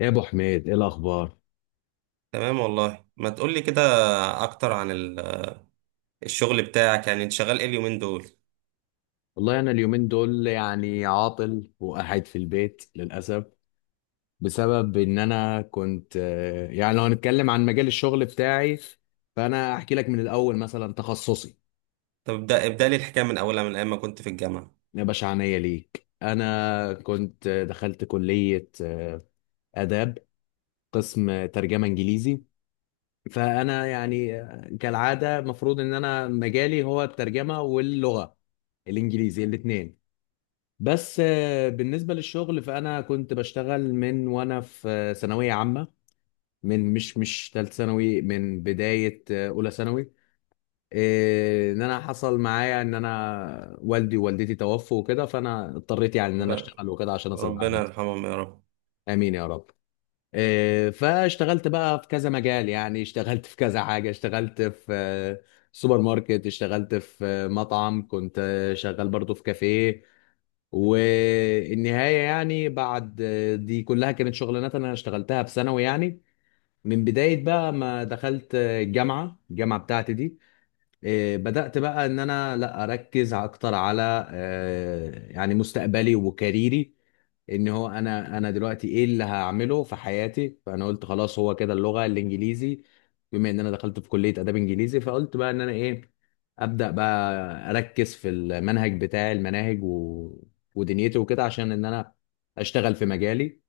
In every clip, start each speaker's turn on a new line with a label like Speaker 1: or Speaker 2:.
Speaker 1: يا ابو حميد ايه الاخبار.
Speaker 2: تمام والله ما تقولي كده اكتر عن الشغل بتاعك. يعني انت شغال ايه اليومين دول؟
Speaker 1: والله انا اليومين دول يعني عاطل وقاعد في البيت للاسف بسبب ان انا كنت يعني لو هنتكلم عن مجال الشغل بتاعي فانا احكي لك من الاول مثلا تخصصي.
Speaker 2: طب ابدا لي الحكايه من اولها، من ايام ما كنت في الجامعه.
Speaker 1: يا باشا عينيا ليك، انا كنت دخلت كلية آداب، قسم ترجمة انجليزي. فانا يعني كالعادة المفروض ان انا مجالي هو الترجمة واللغة الانجليزي الاثنين. بس بالنسبة للشغل فأنا كنت بشتغل من وأنا في ثانوية عامة، من مش مش تالت ثانوي، من بداية أولى ثانوي. إن أنا حصل معايا إن أنا والدي ووالدتي توفوا وكده، فأنا اضطريت يعني إن أنا
Speaker 2: ب...
Speaker 1: أشتغل وكده عشان أصرف على
Speaker 2: ربنا
Speaker 1: نفسي.
Speaker 2: يرحمهم يا رب.
Speaker 1: آمين يا رب. فاشتغلت بقى في كذا مجال، يعني اشتغلت في كذا حاجة، اشتغلت في سوبر ماركت، اشتغلت في مطعم، كنت شغال برضو في كافيه. والنهاية يعني بعد، دي كلها كانت شغلانات أنا اشتغلتها في ثانوي يعني. من بداية بقى ما دخلت الجامعة، بتاعتي دي إيه، بدأت بقى ان انا لا اركز اكتر على يعني مستقبلي وكاريري. ان هو انا دلوقتي ايه اللي هعمله في حياتي، فانا قلت خلاص هو كده اللغة الانجليزي. بما ان انا دخلت في كلية اداب انجليزي، فقلت بقى ان انا ايه، ابدأ بقى اركز في المنهج بتاعي، المناهج و... ودنيتي وكده عشان ان انا اشتغل في مجالي.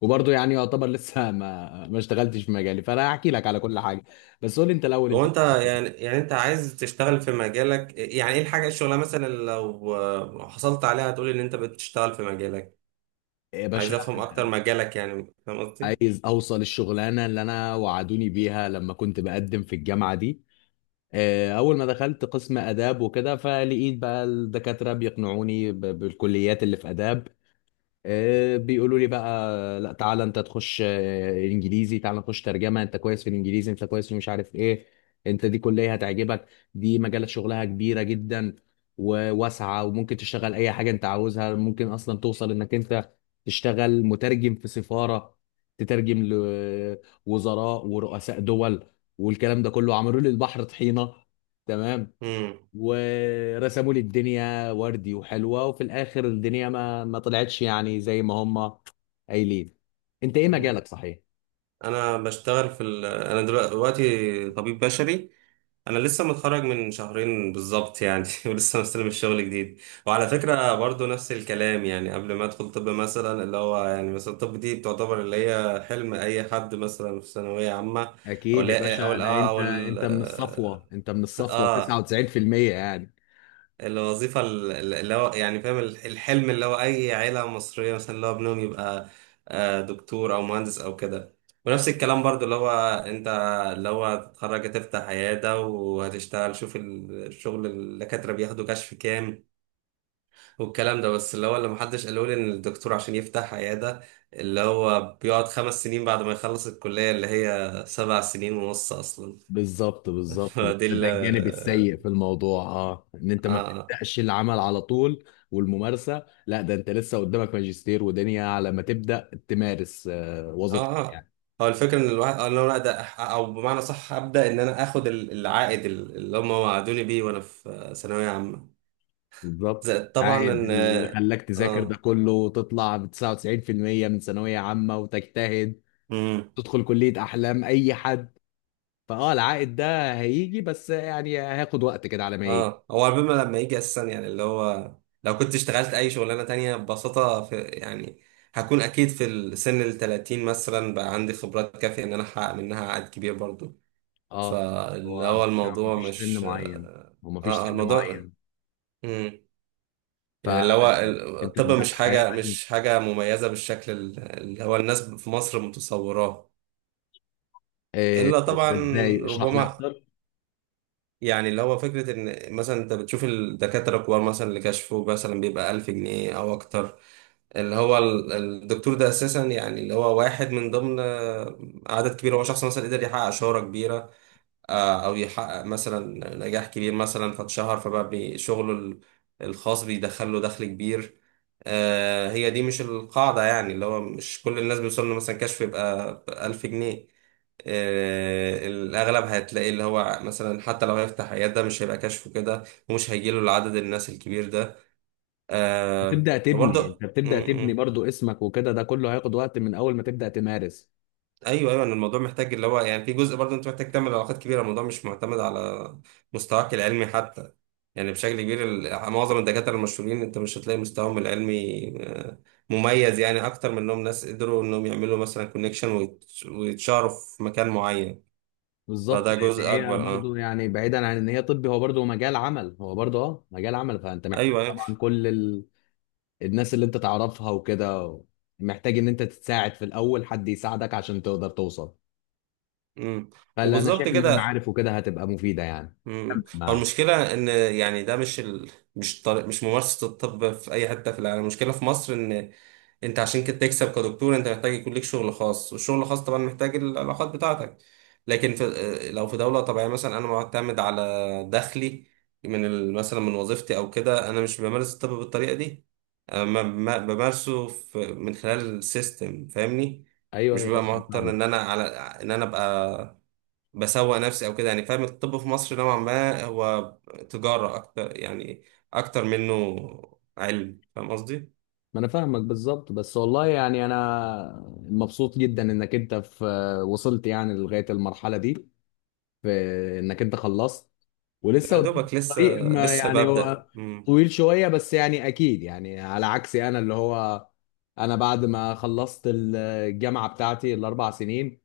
Speaker 1: وبرضه يعني يعتبر لسه ما اشتغلتش في مجالي، فانا هحكي لك على كل حاجة. بس قول لي انت الاول،
Speaker 2: هو
Speaker 1: انت
Speaker 2: انت يعني،
Speaker 1: إيه؟
Speaker 2: انت عايز تشتغل في مجالك؟ يعني ايه الحاجه، الشغله مثلا، اللي لو حصلت عليها هتقولي ان انت بتشتغل في مجالك؟
Speaker 1: يا
Speaker 2: عايز
Speaker 1: باشا،
Speaker 2: افهم اكتر مجالك، يعني فاهم قصدي.
Speaker 1: عايز اوصل الشغلانه اللي انا وعدوني بيها لما كنت بقدم في الجامعه دي. اول ما دخلت قسم اداب وكده، فلقيت بقى الدكاتره بيقنعوني بالكليات اللي في اداب. بيقولوا لي بقى لا، تعالى انت تخش انجليزي، تعالى نخش ترجمه، انت كويس في الانجليزي، انت كويس في مش عارف ايه، انت دي كليه هتعجبك، دي مجالات شغلها كبيره جدا وواسعه، وممكن تشتغل اي حاجه انت عاوزها، ممكن اصلا توصل انك انت تشتغل مترجم في سفاره، تترجم لوزراء ورؤساء دول. والكلام ده كله عملوا لي البحر طحينه، تمام،
Speaker 2: امم
Speaker 1: ورسموا لي الدنيا وردي وحلوة، وفي الآخر الدنيا ما طلعتش يعني زي ما هم قايلين. انت ايه
Speaker 2: امم.
Speaker 1: مجالك صحيح؟
Speaker 2: انا بشتغل في انا دلوقتي طبيب بشري. انا لسه متخرج من شهرين بالظبط يعني ولسه مستلم الشغل جديد. وعلى فكره برضو نفس الكلام، يعني قبل ما ادخل طب مثلا، اللي هو يعني مثلا الطب دي بتعتبر اللي هي حلم اي حد مثلا في ثانويه عامه. او
Speaker 1: اكيد يا
Speaker 2: لا او
Speaker 1: باشا،
Speaker 2: ال-
Speaker 1: ده
Speaker 2: اه
Speaker 1: انت،
Speaker 2: او ال-
Speaker 1: انت من الصفوة
Speaker 2: اه،
Speaker 1: 99% يعني.
Speaker 2: الوظيفة اللي هو يعني فاهم الحلم، اللي هو أي عيلة مصرية مثلا اللي هو ابنهم يبقى دكتور أو مهندس أو كده. ونفس الكلام برضو اللي هو أنت اللي هو هتتخرج، هتفتح عيادة وهتشتغل، شوف الشغل الدكاترة بياخدوا كشف كام. والكلام ده، بس اللي هو اللي محدش قاله لي إن الدكتور عشان يفتح عيادة اللي هو بيقعد خمس سنين بعد ما يخلص الكلية اللي هي سبع سنين ونص أصلا.
Speaker 1: بالظبط بالظبط ده
Speaker 2: فدي ال
Speaker 1: ده الجانب السيء في الموضوع، اه، ان انت
Speaker 2: آه
Speaker 1: ما
Speaker 2: آه.
Speaker 1: بتبداش العمل على طول والممارسة. لا، ده انت لسه قدامك ماجستير ودنيا على ما تبدا تمارس
Speaker 2: اه
Speaker 1: وظيفتك
Speaker 2: اه،
Speaker 1: يعني.
Speaker 2: هو الفكره ان الواحد، ان انا ابدا او بمعنى صح ابدا ان انا اخد العائد اللي هم وعدوني بيه وانا في ثانويه عامه،
Speaker 1: بالظبط،
Speaker 2: زائد طبعا
Speaker 1: عائد
Speaker 2: ان،
Speaker 1: اللي خلاك تذاكر ده
Speaker 2: اه،
Speaker 1: كله وتطلع ب 99% من ثانوية عامة وتجتهد
Speaker 2: امم.
Speaker 1: تدخل كلية أحلام أي حد. فأه العائد ده هيجي بس يعني هياخد وقت كده على ما يجي.
Speaker 2: اه هو لما يجي اساسا، يعني اللي هو لو كنت اشتغلت اي شغلانه تانية ببساطه، في يعني هكون اكيد في السن ال 30 مثلا بقى عندي خبرات كافيه ان انا احقق منها عائد كبير برضو.
Speaker 1: أه،
Speaker 2: فاللي
Speaker 1: هو
Speaker 2: هو الموضوع
Speaker 1: مفيش سن
Speaker 2: مش
Speaker 1: معين.
Speaker 2: اه،
Speaker 1: هو مفيش سن
Speaker 2: الموضوع
Speaker 1: معين
Speaker 2: يعني اللي هو
Speaker 1: فأنت
Speaker 2: الطب
Speaker 1: تبدأ
Speaker 2: مش حاجة
Speaker 1: حياتك.
Speaker 2: مميزة بالشكل اللي هو الناس في مصر متصوراه.
Speaker 1: آه،
Speaker 2: إلا طبعا
Speaker 1: ده ازاي؟ اشرح لي
Speaker 2: ربما،
Speaker 1: اكتر.
Speaker 2: يعني اللي هو فكرة إن مثلا أنت بتشوف الدكاترة الكبار مثلا اللي كشفه مثلا بيبقى ألف جنيه أو أكتر، اللي هو الدكتور ده أساسا يعني اللي هو واحد من ضمن عدد كبير. هو شخص مثلا قدر يحقق شهرة كبيرة، او يحقق مثلا نجاح كبير مثلا فاتشهر، فبقى شغله الخاص بيدخل له دخل كبير. هي دي مش القاعدة، يعني اللي هو مش كل الناس بيوصل له مثلا كشف يبقى ألف جنيه. الأغلب هتلاقي اللي هو مثلا حتى لو هيفتح عيادة ده مش هيبقى كشفه كده، ومش هيجيله العدد الناس الكبير ده.
Speaker 1: بتبدا تبني انت
Speaker 2: وبرضه
Speaker 1: بتبدا تبني برضو اسمك وكده، ده كله هياخد وقت من اول ما تبدا تمارس.
Speaker 2: ايوه، ايوه، ان الموضوع محتاج اللي هو يعني في جزء برضه انت محتاج تعمل علاقات كبيره. الموضوع مش معتمد على مستواك العلمي حتى، يعني بشكل كبير معظم الدكاتره المشهورين انت مش هتلاقي مستواهم العلمي مميز، يعني اكتر من انهم ناس قدروا انهم يعملوا مثلا كونكشن ويتشهروا في مكان معين.
Speaker 1: بالظبط،
Speaker 2: فده
Speaker 1: لان
Speaker 2: جزء
Speaker 1: هي
Speaker 2: اكبر،
Speaker 1: برضو
Speaker 2: اه.
Speaker 1: يعني بعيدا عن ان هي طبي، هو برضو مجال عمل، هو برضو اه مجال عمل، فانت محتاج
Speaker 2: ايوه ايوه.
Speaker 1: طبعا كل الناس اللي انت تعرفها وكده. محتاج ان انت تتساعد في الاول، حد يساعدك عشان تقدر توصل.
Speaker 2: امم،
Speaker 1: فلا، انا
Speaker 2: وبالظبط
Speaker 1: شايف ان
Speaker 2: كده.
Speaker 1: المعارف وكده هتبقى مفيده يعني.
Speaker 2: امم، هو
Speaker 1: ما
Speaker 2: المشكله ان يعني ده مش ال... مش طريق... مش ممارسه الطب في اي حته في العالم. المشكله في مصر ان انت عشان كده تكسب كدكتور انت محتاج يكون ليك شغل خاص، والشغل الخاص طبعا محتاج العلاقات بتاعتك. لكن في... لو في دوله طبيعيه مثلا انا معتمد على دخلي من مثلا من وظيفتي او كده، انا مش بمارس الطب بالطريقه دي. أنا ما... ما... بمارسه في... من خلال السيستم، فاهمني؟
Speaker 1: ايوه،
Speaker 2: مش
Speaker 1: أيوة
Speaker 2: ببقى
Speaker 1: طبعا
Speaker 2: مضطر
Speaker 1: فاهمك.
Speaker 2: ان انا على، ان انا ابقى بسوق نفسي او كده. يعني فاهم، الطب في مصر نوعا ما هو تجارة اكتر يعني، اكتر منه علم، فاهم قصدي؟
Speaker 1: ما انا فاهمك بالظبط. بس والله يعني انا مبسوط جدا انك انت في، وصلت يعني لغايه المرحله دي، في انك انت خلصت. ولسه
Speaker 2: يا
Speaker 1: قدام
Speaker 2: دوبك لسه،
Speaker 1: الطريق ما
Speaker 2: لسه
Speaker 1: يعني،
Speaker 2: ببدأ.
Speaker 1: هو
Speaker 2: امم،
Speaker 1: طويل شوية بس يعني، أكيد يعني على عكسي أنا. اللي هو أنا بعد ما خلصت الجامعة بتاعتي ال4 سنين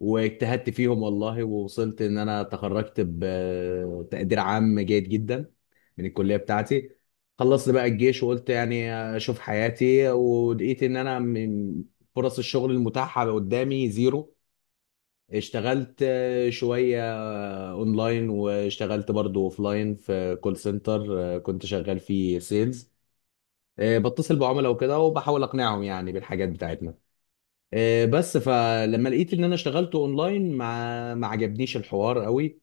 Speaker 1: واجتهدت فيهم والله، ووصلت إن أنا تخرجت بتقدير عام جيد جدا من الكلية بتاعتي. خلصت بقى الجيش وقلت يعني أشوف حياتي، ولقيت إن أنا من فرص الشغل المتاحة قدامي زيرو. اشتغلت شوية اونلاين، واشتغلت برضو اوفلاين في كول سنتر كنت شغال فيه سيلز، بتصل بعملاء وكده وبحاول اقنعهم يعني بالحاجات بتاعتنا. بس فلما لقيت ان انا اشتغلت اونلاين ما عجبنيش الحوار قوي،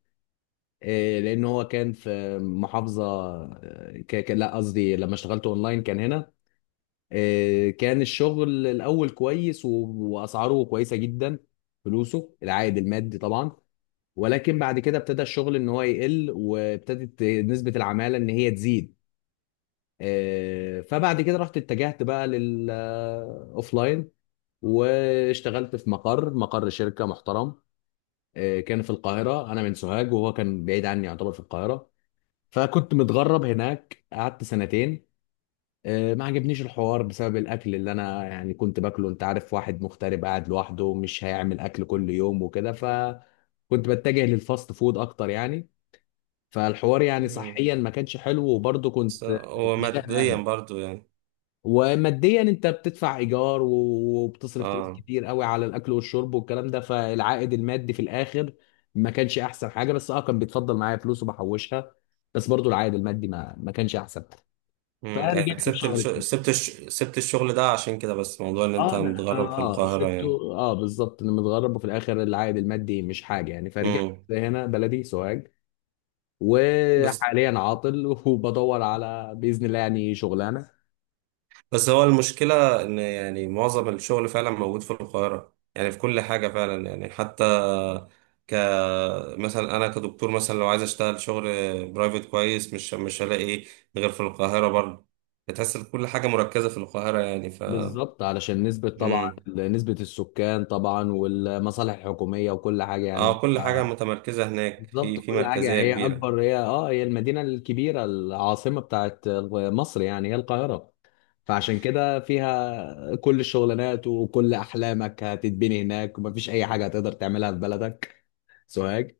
Speaker 1: لان هو كان في محافظه، لا قصدي لما اشتغلت اونلاين كان هنا. كان الشغل الاول كويس واسعاره كويسه جدا، فلوسه العائد المادي طبعا. ولكن بعد كده ابتدى الشغل ان هو يقل، وابتدت نسبة العمالة ان هي تزيد. فبعد كده رحت اتجهت بقى للاوفلاين، واشتغلت في مقر شركة محترم. كان في القاهرة، انا من سوهاج وهو كان بعيد عني يعتبر في القاهرة، فكنت متغرب هناك، قعدت سنتين. ما عجبنيش الحوار بسبب الاكل اللي انا يعني كنت باكله، انت عارف واحد مغترب قاعد لوحده مش هيعمل اكل كل يوم وكده، فكنت بتجه للفاست فود اكتر يعني. فالحوار يعني
Speaker 2: امم.
Speaker 1: صحيا ما كانش حلو، وبرضه
Speaker 2: بس
Speaker 1: كنت
Speaker 2: هو
Speaker 1: مشتاق
Speaker 2: ماديا
Speaker 1: لاهلي.
Speaker 2: برضو يعني.
Speaker 1: وماديا انت بتدفع ايجار وبتصرف فلوس
Speaker 2: اه،
Speaker 1: كتير قوي على الاكل والشرب والكلام ده، فالعائد المادي في الاخر ما كانش احسن حاجه، بس اه كان بيتفضل معايا فلوس وبحوشها. بس برضه العائد المادي ما كانش احسن،
Speaker 2: امم. يعني
Speaker 1: فرجعت في شهر تاني.
Speaker 2: سبت الشغل ده عشان كده، بس موضوع ان انت
Speaker 1: اه انا اه،
Speaker 2: متغرب في القاهرة يعني.
Speaker 1: سبته اه بالظبط، انا متغرب وفي الاخر العائد المادي مش حاجه، يعني فرجعت
Speaker 2: امم.
Speaker 1: هنا بلدي سوهاج
Speaker 2: بس
Speaker 1: وحاليا عاطل وبدور على باذن الله يعني شغلانه.
Speaker 2: بس هو المشكلة ان يعني معظم الشغل فعلا موجود في القاهرة يعني، في كل حاجة فعلا يعني. حتى ك مثلا انا كدكتور مثلا لو عايز اشتغل شغل برايفت كويس مش هلاقي إيه غير في القاهره برضه. بتحس إن كل حاجه مركزه في القاهره يعني.
Speaker 1: بالظبط، علشان نسبة طبعا،
Speaker 2: امم،
Speaker 1: نسبة السكان طبعا والمصالح الحكومية وكل حاجة
Speaker 2: اه،
Speaker 1: يعني.
Speaker 2: كل حاجه متمركزه هناك،
Speaker 1: بالظبط،
Speaker 2: في في
Speaker 1: كل حاجة
Speaker 2: مركزيه
Speaker 1: هي
Speaker 2: كبيره.
Speaker 1: أكبر، هي اه هي المدينة الكبيرة، العاصمة بتاعت مصر يعني هي القاهرة، فعشان كده فيها كل الشغلانات وكل أحلامك هتتبني هناك، ومفيش أي حاجة هتقدر تعملها في بلدك سوهاج.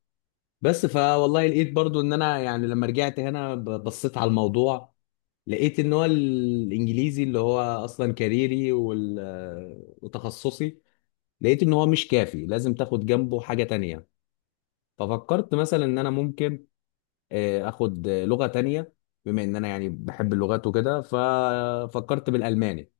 Speaker 1: بس فوالله لقيت برضو إن أنا يعني لما رجعت هنا بصيت على الموضوع، لقيت ان هو الانجليزي اللي هو اصلا كاريري وتخصصي، لقيت ان هو مش كافي، لازم تاخد جنبه حاجة تانية. ففكرت مثلا ان انا ممكن اخد لغة تانية، بما ان انا يعني بحب اللغات وكده، ففكرت بالالماني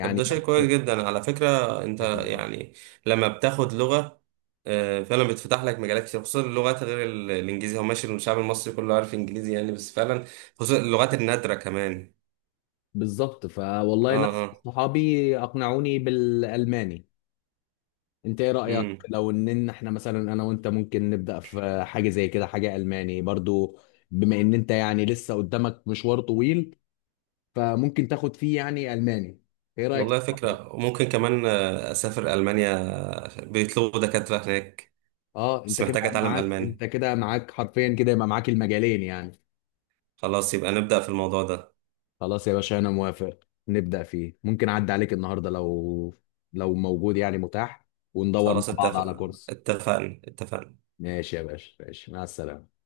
Speaker 2: طب ده شيء
Speaker 1: ده
Speaker 2: كويس جدا على فكره. انت
Speaker 1: حكم.
Speaker 2: يعني لما بتاخد لغه، فعلا بتفتح لك مجالات كتير، خصوصا اللغات غير الانجليزي هو ماشي، الشعب المصري كله عارف انجليزي يعني، بس فعلا خصوصا اللغات النادره كمان.
Speaker 1: بالظبط،
Speaker 2: اه
Speaker 1: فوالله ناس
Speaker 2: اه.
Speaker 1: صحابي اقنعوني بالالماني. انت ايه رأيك
Speaker 2: امم،
Speaker 1: لو ان إن احنا مثلا انا وانت ممكن نبدأ في حاجة زي كده، حاجة ألماني برضو، بما ان انت يعني لسه قدامك مشوار طويل، فممكن تاخد فيه يعني ألماني. ايه رأيك في
Speaker 2: والله
Speaker 1: الحوار ده؟
Speaker 2: فكرة. وممكن كمان أسافر ألمانيا، بيطلبوا دكاترة هناك.
Speaker 1: اه
Speaker 2: بس
Speaker 1: انت كده
Speaker 2: محتاج أتعلم
Speaker 1: معاك،
Speaker 2: ألماني.
Speaker 1: حرفيا كده يبقى معاك المجالين يعني.
Speaker 2: خلاص يبقى نبدأ في الموضوع ده.
Speaker 1: خلاص يا باشا انا موافق، نبدأ فيه. ممكن اعدي عليك النهاردة لو، لو موجود يعني متاح، وندور مع
Speaker 2: خلاص
Speaker 1: بعض على
Speaker 2: اتفق،
Speaker 1: كورس.
Speaker 2: اتفقنا اتفقنا.
Speaker 1: ماشي يا باشا، ماشي، مع السلامة.